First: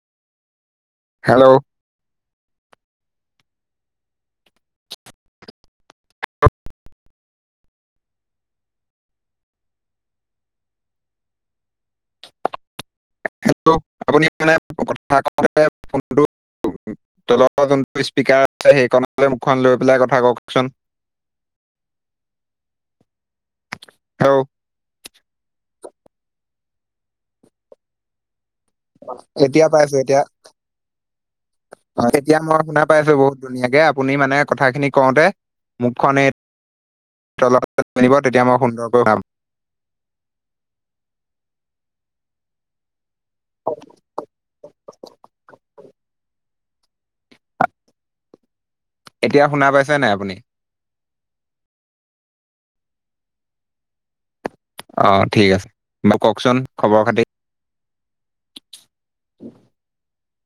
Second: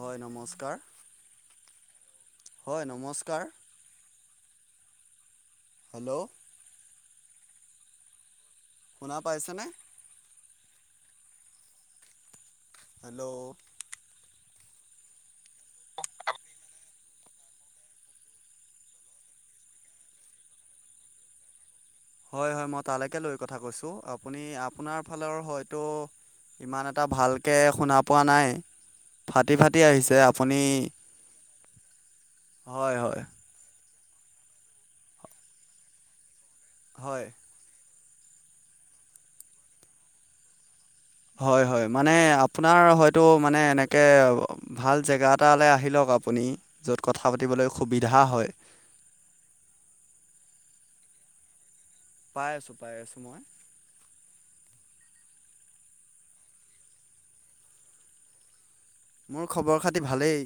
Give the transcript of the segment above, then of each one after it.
হয় নমস্কাৰ', হেল্ল', হয় নমস্কাৰ', হেল্ল', শুনা পাইছেনে? হেল্ল', আপুনি মানে কথা পাতে ফোনটো উম', তলৰ যোনটো স্পীকাৰ আছে সেইকণতে মুখখন লৈ পেলাই কথা কওঁকচোন', হয়', - হয়', মই তালৈকে লৈ কথা কৈছোঁ হেল্ল' আপুনি আপ', আপোনাৰ ফালৰ হয়তো, ইমান এটা ভালকৈ শুনা পোৱা নাই', অ', ফাটি এতিয়া ফাটি পাইছোঁ আহিছে এতিয়া, আপুনি অ', এতিয়া মই শুনা হয় পাইছোঁ হয় বহুত', ধুনীয়াকে আপুনি মানে কথাখিনি কওঁতে মুখখন এ', হয়', পিন্ধিব তেতিয়া মই সুন্দৰকৈ ভাম', হয়', - হয়', মানে আপোনাৰ হয়তো মানে এনেকে অহ', ভাল জেগা এটালৈ আহি লওঁক', আপুনি, য'ত কথা পাতিবলৈ সুবিধা হয়', এতিয়া শুনা পাইছে নাই আপুনি? পাই আছোঁ - পাই আছোঁ মই', অহ', ঠিক আছে, মোক কওঁকচোন খবৰ খাতি', মোৰ খবৰ খাতি ভালেই,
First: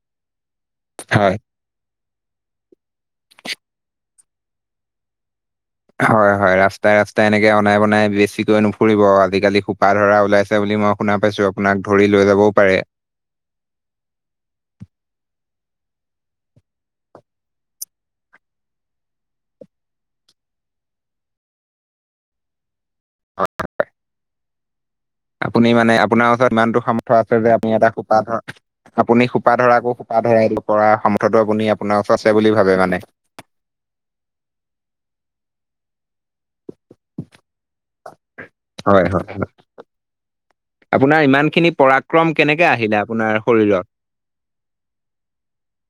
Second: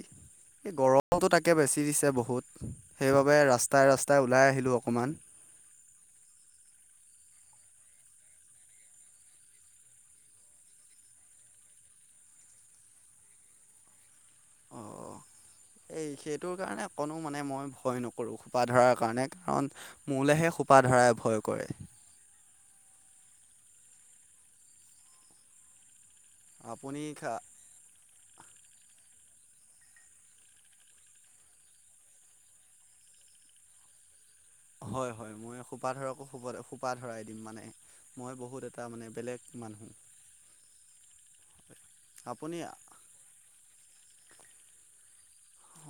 এই গৰমটো হয় তাকে বেছি দিছে বহুত', সেইবাবে ৰাস্তাই - ৰাস্তাই ওলাই আহিলোঁ অকমান', হয়', - হয়', ৰাস্তাই - ৰাস্তাই এনেকে অনাই-বনাই বেছিকৈ নুফুৰিব আজিকালি সোপা ধৰা ওলাইছে বুলি মই', শুনা পাইছোঁ, আপোনাক ধৰি লৈ যাবও পাৰে', অঁ', - অঁহ', এই সেইটোৰ কাৰণে অকণো মানে মই ভয় নকৰোঁ সোপা ধৰাৰ কাৰণে, কাৰণ', মোৰলেহে সোপা ধৰাই ভয় কৰে', আপুনি মানে আপোনাৰ ওচৰত ইমানটো আপুনি সামৰ্থ্য খা আছে যে আপুনি এটা সোপা ধৰ', আপুনি সোপা ধৰাকৌ সোপা ধৰাই দিব‌ পৰা সমৰ্থতো আপুনি আপোনাৰ ওচৰত আছে বুলি ভাবে মানে ', হয়', - হয়', মই সোপা ধৰাকো সোব - সোপা ধৰাই দিম মানে', মই বহুত এটা হয় মানে হয় হয়। বেলেগ মানুহ', আপোনাৰ ইমান খিনি পৰাক্ৰম আপুনি কেনেকে অ' আহিলে আপোনাৰ শৰীৰত',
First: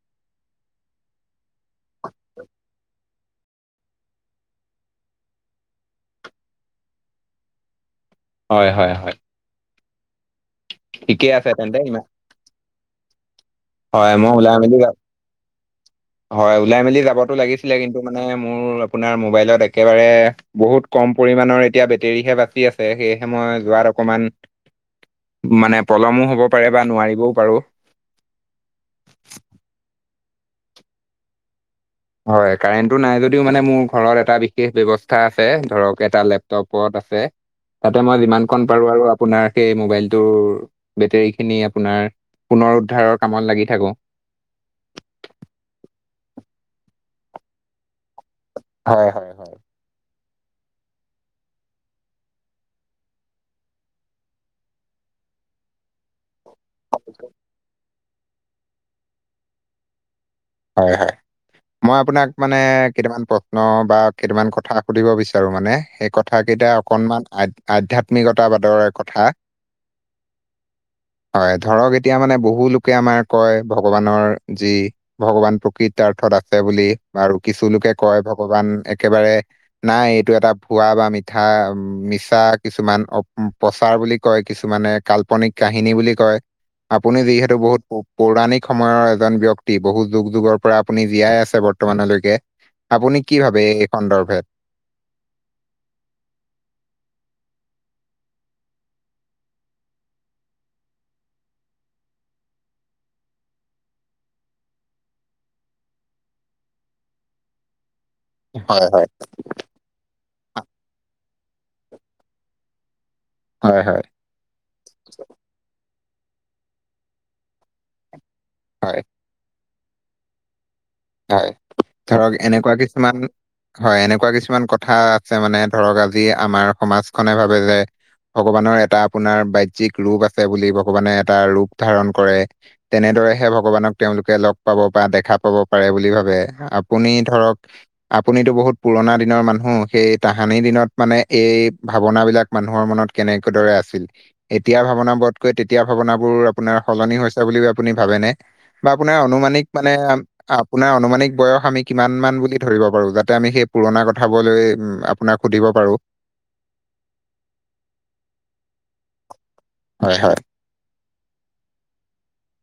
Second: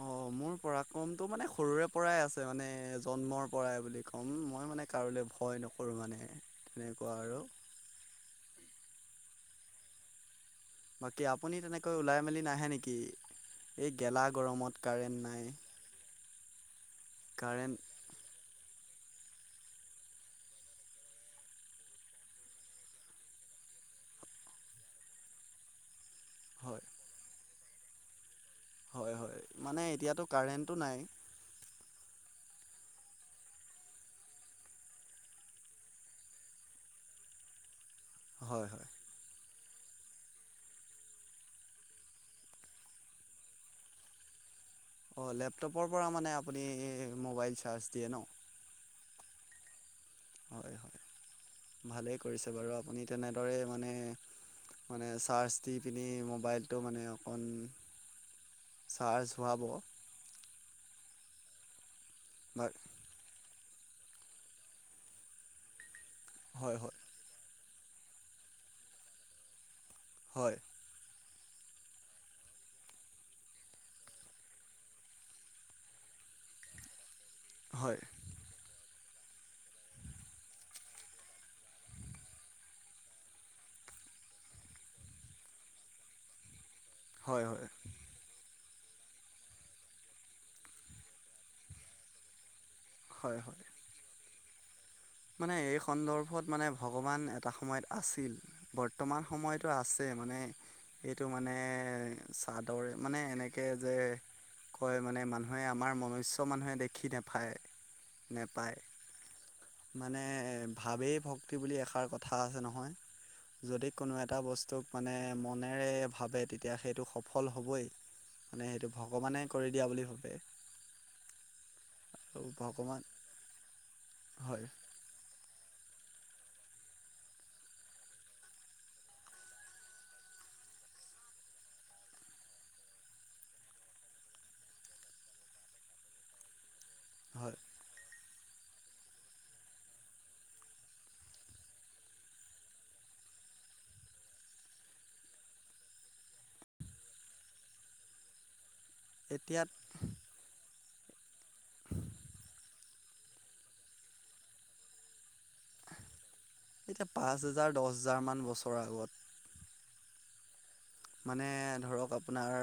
অ', মোৰ পৰাক্ৰমতটো মানে সৰুৰে পৰাই আছে মানে জ', জন্মৰ পৰাই বুলি ক'ম মই মানে কাৰোলে ভয় নকৰোঁ মানে তেনেকুৱা আৰু', হয়', - হয়', -হয়', বাকী ঠিকে আছে আপুনি তেন্তে তেনেকৈ ইমান ওলাই মেলি নাহে নেকি এই হয় গেলা মই ওলাই মেলি গৰমত যাম। কাৰেণ্ট নাই', হয়', ওলাই মেলি যাবতো লাগিছিলে কাৰেণ্ট কিন্তু মানে মোৰ আপোনাৰ মোবাইলত একেবাৰে', বহুত কম পৰিমানৰ এতিয়া বেটেৰীহে বাকি আছে সেয়েহে মই যোৱাত অকমান', মানে পলমো হ'ব পাৰে বা হয় নোৱাৰিবও পাৰোঁ', হয়', - হয়', মানে এতিয়াতো কাৰেণ্টো নাই', হয়', কাৰেণ্টো নাই যদিও মানে মোৰ ঘৰত এটা বিশেষ ব্যৱস্থা আছে ধৰক এটা লেপ', লেপটপ আছে তাতে মই যিমান হয় খন হয় পাৰোঁ আৰু আপ', আপোনাৰ সেই মোবাইলটো বেটেৰী খিনি আপোনাৰ পুনৰ উদ্ধাৰৰ কামত লাগি থাকো', অ', লেপটপৰ পৰা মানে আপুনি মোবাইল চাৰ্জ দিয়ে ন', হয়, হয়। হয় হয়, হয়। ভালেই কৰিছে বাৰু আপুনি তেনেদৰে মানে মানে চাৰ্জ দি পিনি মোবাইল টো মানে অকণ চাৰ্জ হোৱাব। হয়, হয়। মই আপোনাক মানে বা কেইটামান প ন বা কেইটামান কথা সুধিব বিচাৰো মানে। সেই কথা কেইটা হয় হয় অকণমান আইত আধ্যাত্মিকতাবাদৰে কথা। হয়। হয় ধৰক এতিয়া মানে বহু লোকে আমাৰ কয় ভগৱানৰ যি ভগৱান প্ৰকৃতাৰ্থত আছে বুলি বাৰু কিছু লোকে হয় কয় ভগৱান একেবাৰে নাই এইটো এটা ভোৱা বা মিঠা অম মিছা কিছুমান অ প উম প্ৰচাৰ বুলি কয়, কিছুমানে কাল্পনিক কাহিনী বুলি কয়। আপুনি হয় যিহেতু হয় বহুত পৌ পৌৰাণিক সময়ৰ এজন ব্যক্তি। বহু যুগ যুগৰ পৰা আপুনি জীয়াই আছে বৰ্তমানলৈকে। আপুনি কি হয় ভাবে হয় এই সন্দৰ্ভেত? মানে এই সন্দৰ্ভত মানে ভগৱান এটা সময়ত আছিল। বৰ্তমান সময়তো আছে মানে সেইটো মানে এ চাটৰ মানে এনেকে যে কয় মানে মানুহে আমাৰ মনুষ্য মানুহে দেখি নেফায়। হয়, হয়। মানে ভাৱেই ভক্তি বুলি এষাৰ কথা আছে নহয়। হয়, যদি হয়, কোনো এটা বস্তুক মানে মনেৰে ভাবে তেতিয়া সেইটো সফল হ'বই। মানে সেইটো হয়, ভগৱানে কৰি দিয়া বুলি ভাবে। হয়, ধৰক আৰু এনেকুৱা ভগৱান কিছুমান, হয় এনেকুৱা হয় কিছুমান কথা আছে মানে ধৰক আজি আমাৰ সমাজখনে ভাবে যে ভগৱানৰ এটা আপোনাৰ বাহ্যিক ৰূপ আছে বুলি, ভগৱানে এটা ৰূপ ধাৰণ কৰে। তেনেদৰে হে ভগৱানক তেওঁলোকে লগ পাব বা দেখা পাব পাৰে বুলি ভাবে। আপুনি হয় ধৰক আপুনিটো বহুত পুৰণা দিনৰ মানুহ। সেই তাহানি দিনত মানে এই ভাৱনা বিলাক মানুহৰ মনত কেনেক দৰে আছিল? এতিয়া ভাৱনাবোৱতকৈ তেতিয়া ভাৱনাবোৰ আপোনাৰ সলনি হৈছে বুলি আপুনি ভাবেনে? বা আপোনাৰ এতিয়া অনুমানিক মানে আপোনাৰ অমানিক বয়স আমি কিমান মান বুলি ধৰিব পাৰো যাতে আমি সেই পুৰণা কথাবোৱলৈ আপোনাক সুধিব পাৰো। এতিয়া পাঁচ হেজাৰ, দছ হেজাৰমান বছৰৰ আগত। হয়, হয়। মানে ধৰক আপোনাৰ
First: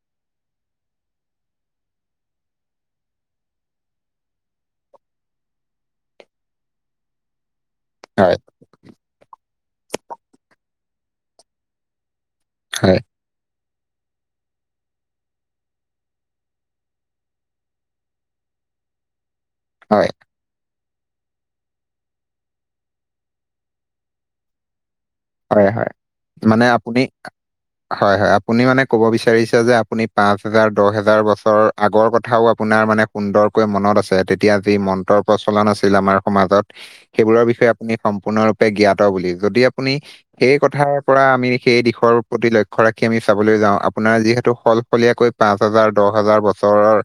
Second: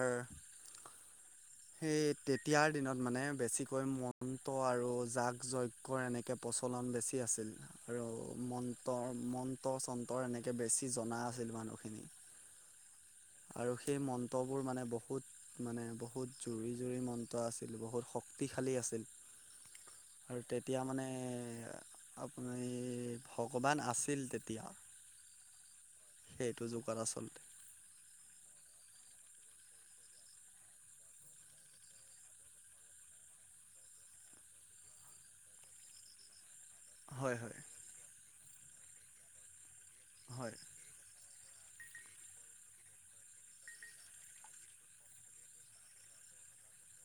সেই তেতিয়াৰ দিনত মানে বেছিকৈ মন্ত্ৰ আৰু জাগ যৈগ কৰা এনেকৈ প্ৰচলন বেছি আছিল। আৰু হয়, মন্ত্ৰ মন্ত্ৰ চন্তৰ এনেকৈ বেছি জনা আছিল মানুহখিনি। হয়। আৰু সেই মন্ত্ৰবোৰ মানে বহুত মানে বহুত জুৰি জুৰি মন্ত্ৰ আছিল, বহুত শক্তিশালী আছিল। হয়। আৰু তেতিয়া মানে আপুনি ভগৱান আছিল তেতিয়া। হয়, হয়। সেইটো মানে যুগত আপুনি আচলতে হয়, হয়। আপুনি মানে ক'ব বিচাৰিছে যে আপুনি পাঁচ হাজাৰ, দহ হেজাৰ বছৰ আগৰ কথাও আপোনাৰ মানে সুন্দৰকৈ মনত আছে তেতিয়া যি মন্ত্ৰ প্ৰচলন আছিল আমাৰ সমাজত। হয় সেইবোৰৰ হয় বিষয়ে আপুনি সম্পূৰ্ণৰূপে জ্ঞাত বুলি। যদি আপুনি হয় সেই কথা পৰা আমি সেই দিশৰ প্ৰতি লক্ষ্য ৰাখি আমি চাবলৈ যাওঁ আপোনাৰ যিহেতু সলফলীয়াকৈ পাঁচ হাজাৰ, দহ হাজাৰ বছৰৰ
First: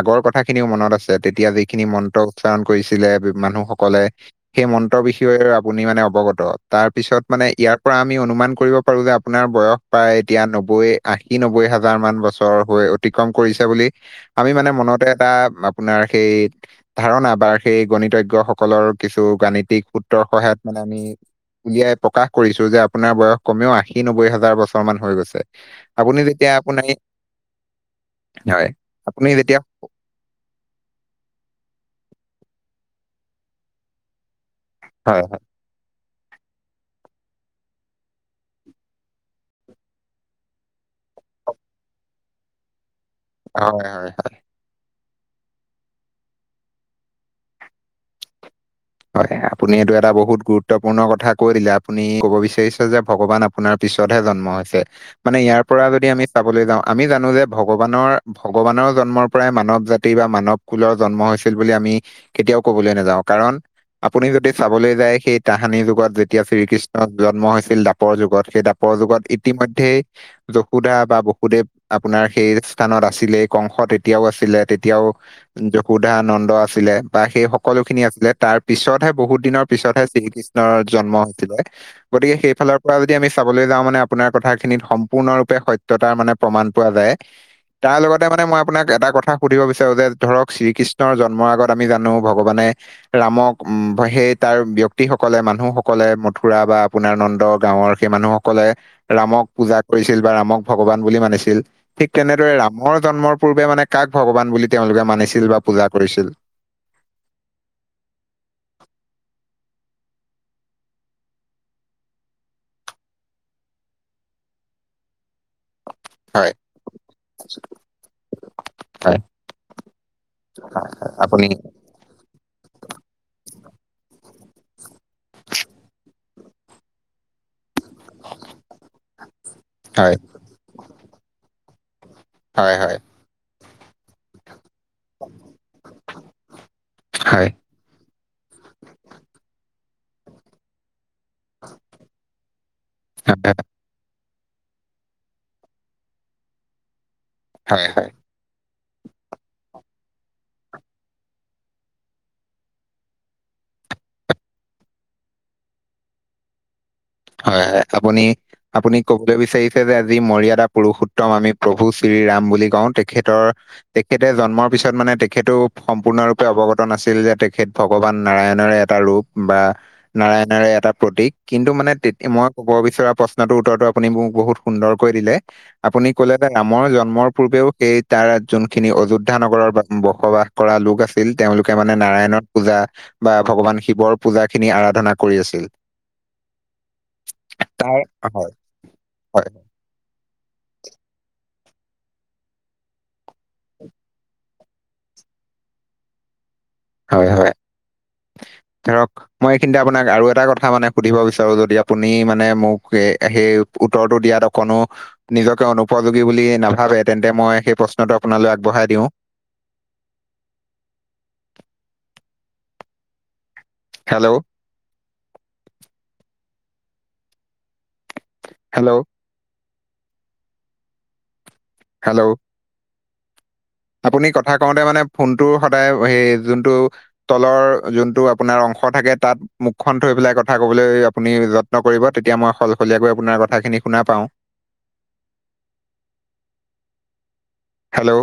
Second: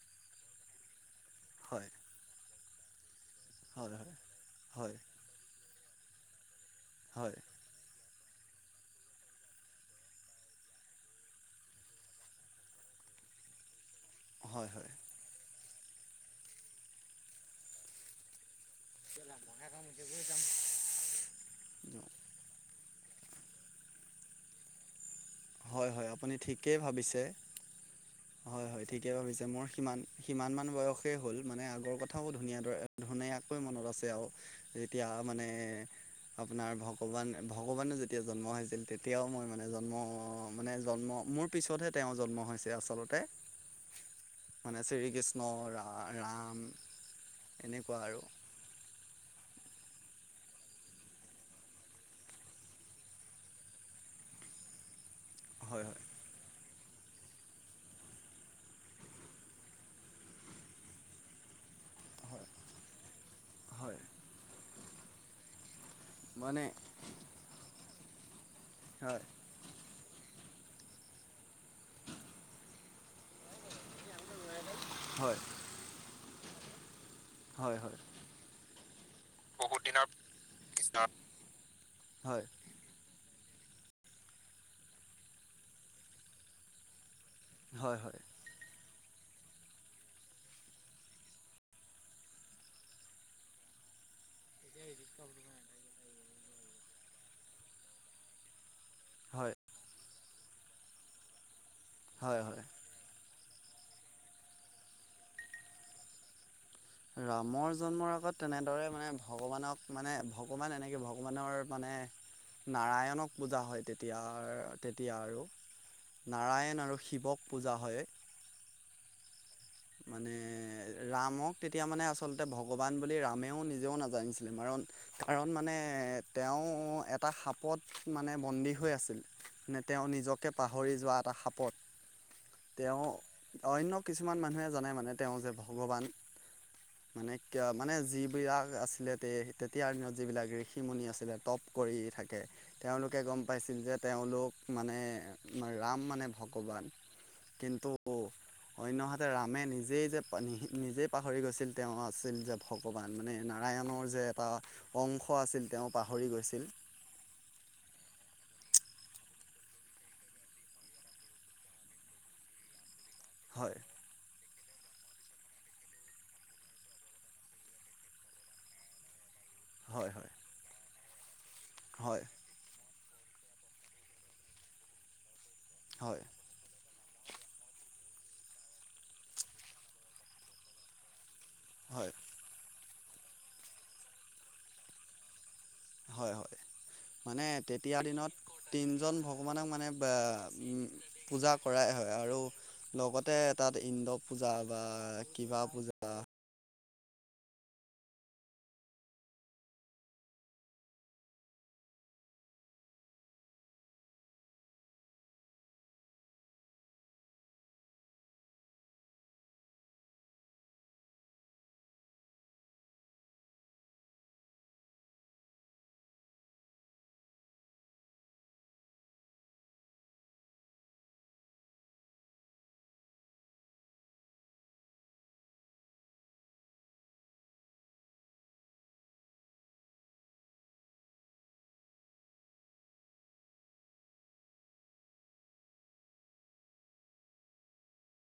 আগৰ কথাখিনিও মনত আছে তেতিয়া যিখিনি হয় মন্ত্ৰ উচ্চাৰণ কৰিছিলে হয় মানুহসকলে হয় সেই হয় মন্ত্ৰৰ বিষ- আপুনি মানে অৱগত তাৰ পিছত হয় মানে ইয়াক- পৰা আমি অনুমান কৰিব পাৰো যে আপোনাৰ বয়স প্ৰায় এতিয়া নব্বৈ আশী নব্বৈ হাজাৰ মান বছৰ হৈ। অতিক্ৰম কৰিছে বুলি- আমি মানে হয় মনতে হয় এটা আপোনাৰ সেই ধাৰণা বা সেই গণিতজ্ঞই সক- সকলৰ কিছু গাণিতিক সূত্ৰৰ সহায়ত মানে আমি উলিয়াই। কৰিছো যে আপোনাৰ বয়স কমেও আশী নব্বৈ হাজাৰ বছৰ মান হৈ গৈছে। হয় হয় আপুনি যেতিয়া ঠিকেই আপোনাৰ ভাবিছে হয় হয় ঠিকেই আপুনি ভাবিছে যেতিয়া মোৰ সিমান- সিমান মান বয়সেই হ'ল মানে আগৰ কথাও ধুনীয়া দৰে ধুনীয়াকৈ মনত আছে আৰু। যেতিয়া হয়, হয়, মানে? আপোনাৰ ভগৱান ভগৱানে যেতিয়া জন্ম হৈছিল তেতিয়াও মই মানে জন্ম অ মানে জন্ম মোৰ পিছতহে তেওঁ জন্ম হৈছে আচলতে- হয় হয় হয়। মানে শ্ৰীকৃষ্ণ ৰা ৰাম এনেকুৱা আৰু- হয় আপুনি এইটো এটা বহুত গুৰুত্বপূৰ্ণ কথা কৈ দিলে আপুনি কব বিচাৰিছে যে ভগৱান- আপোনাৰ পিছতহে জন্ম হৈছে, মানে ইয়াৰ পৰা হয় হয় যদি আমি- চাবলৈ যাওঁ আমি জানো যে ভগৱানৰ ভগৱানৰ জন্মৰ পৰাই মানৱ জাতি বা মানৱ- কুলৰ জন্ম হৈছিল বুলি আমি। হয় কেতিয়াও কবলৈ নাযাও, কাৰণ হয় আপুনি যদি চাবলৈ যায় সেই তাহানিৰ যুগত যেতিয়া মানে শ্ৰীকৃষ্ণ- জন্ম হৈছিল দাপৰ যুগত সেই দাপৰ যুগত হয় ই- ইতিমধ্যে যশোধা বা বসুদেৱ আপোনাৰ সেই স্থানত আছিলে। কংস তেতিয়াও আছিলে তেতিয়াও হয় যশোদা নন্দ আছিলে। বা সেই হয় হয় সকলোখিনি আছিলে তাৰ- পিছতহে বহুত দিনৰ পিছতহে শ্ৰীকৃষ্ণৰ পিছত জন্ম হৈছিলে গতিকে হয় সেই। ফালৰ পৰা যদি আমি চাবলৈ যাওঁ মানে আপোনাৰ কথাখিনিত সম্পূৰ্ণৰূপে সত্যতাৰ মানে প্ৰমাণ পোৱা যায়। হয় তাৰ হয় লগতে মানে মই আপোনাক এটা কথা- সুধিব বিচাৰো যে, ধৰক শ্ৰীকৃষ্ণৰ জন্মৰ আগত আমি জানো ভগৱানে ৰামক উ সেই- তাৰ ব্যক্তি সকলে মানুহসকলে মথুৰা বা আপোনাৰ নন্দ গাঁৱৰ সেই মানুহসকলে- ৰামক হয় পূজা কৰিছিল বা ৰামক ভগৱান বুলি মানিছিল, ঠিক হয় তেনেদৰে হয় ৰাম- মই জন্মৰ পূৰ্বে মানে কাক ভগৱান বুলি তেওঁলোকে মানিছিল বা পূজা কৰিছিল? ৰামৰ জন্মৰ আগত তেনেদৰে মানে ভগৱানক- মানে ভগৱান এনেকৈ ভগৱানৰ মানে- নাৰায়ণক পূজা হয় তেতিয়া তেতিয়া আৰু। হয় নাৰায়ণ আৰু শিৱক পূজা হয়। হয় মানে আপুনি ৰামক তে- তেতিয়া মানে আচলতে ভগৱান বুলি ৰামেও নিজেও নাজানিছিলে, কাৰণ- কাৰণ মানে তেওঁ এটা সাপত- মানে বন্দী হৈ আছিল, মানে তেওঁ হয় নিজকে পাহৰি যোৱা এটা সাপত- হয় হয় হয় তেওঁ অন্য কিছুমান মানুহে জনাই মানে- মানে তেওঁ যে ভগৱান মানে- হয় মানে যিবিলাক আছিলে তে তেতিয়াৰ দিনত যিবিলাক ঋষিমুনি আছিল। টপ কৰি থাকে, তেওঁলোকে গম পাইছিল যে তেওঁলোক- মানে ৰাম মানে ভগৱান, হয় হয় কিন্তু হয় অন্যহাতে ৰাম- ৰামে নিজেই যে নি নিজেই পাহৰি গৈছিল তেওঁ আছিল যে ভগৱান মানে নাৰায়ণৰ যে এটা- অংশ আছিল তেওঁ পাহৰি গৈছিল। হয় হয় আপুনি- আপুনি কব বিচাৰিছে যে আজি মৰিয়াদা পুৰুষোত্তম আমি প্ৰভু শ্ৰীৰাম বুলি কওঁ। খেতৰ- হয় তেখেতে জন্মৰ পিছত মানে তেখেতও সম্পূৰ্ণৰূপে অৱগত নাছিল যে তেখেত ভগৱান নাৰায়ণৰে এটা ৰূপ। বা হয় হয় নাৰায়ণাৰে এটা প্ৰতীক কিন্তু মানে তেতে হয় মই ক'ব বিচৰা প্ৰশ্নটোৰ উত্তৰটো আপুনি মোক বহুত সুন্দৰকৈ দিলে আপুনি হয় ক'লে তে নামৰ জন্মৰ পূৰ্বেও সেই তাৰ যোনখিনি অযোধ্যা নগৰৰ বসবাস কৰা লোক আছে ছিল তেওঁলোকে মানে হয় নাৰায়ণত পূজা বা ভগৱান শিৱৰ পূজা খিনি আৰাধনা কৰি আছিল। হয়-হয় মানে তাৰ তেতিয়াৰ হয়, দিনত তিনিজন হয়। ভগৱানক মানে বা উম, পূজা কৰাই হয় আৰু লগতে তাত ইন্দ্ৰ পূজা বা কিবা পূজা হয় - হয়। ধৰক মই এইখিনিতে আপোনাক আৰু এটা কথা মানে সুধিব বিচাৰো যদি আপুনি মানে মোক এ সেই উত্তৰটো দিয়াত অকণো নিজকে অনুপযোগী বুলি নাভাবে তেন্তে মই সেই প্ৰশ্নটো আপোনালৈ আগবঢ়াই দিওঁ। হেল্ল', হেল্ল', হেল্ল', আপুনি কথা কওঁতে মানে ফোনটো সদায় সেই যোনটো তলৰ যোনটো আপোনাৰ অংশ থাকে তাত মুখখন থৈ পেলাই কথা কবলৈ আপুনি যত্ন কৰিব তেতিয়া মই সলসলীয়াকৈ আপোনাৰ কথাখিনি শুনা পাওঁ। হেল্ল',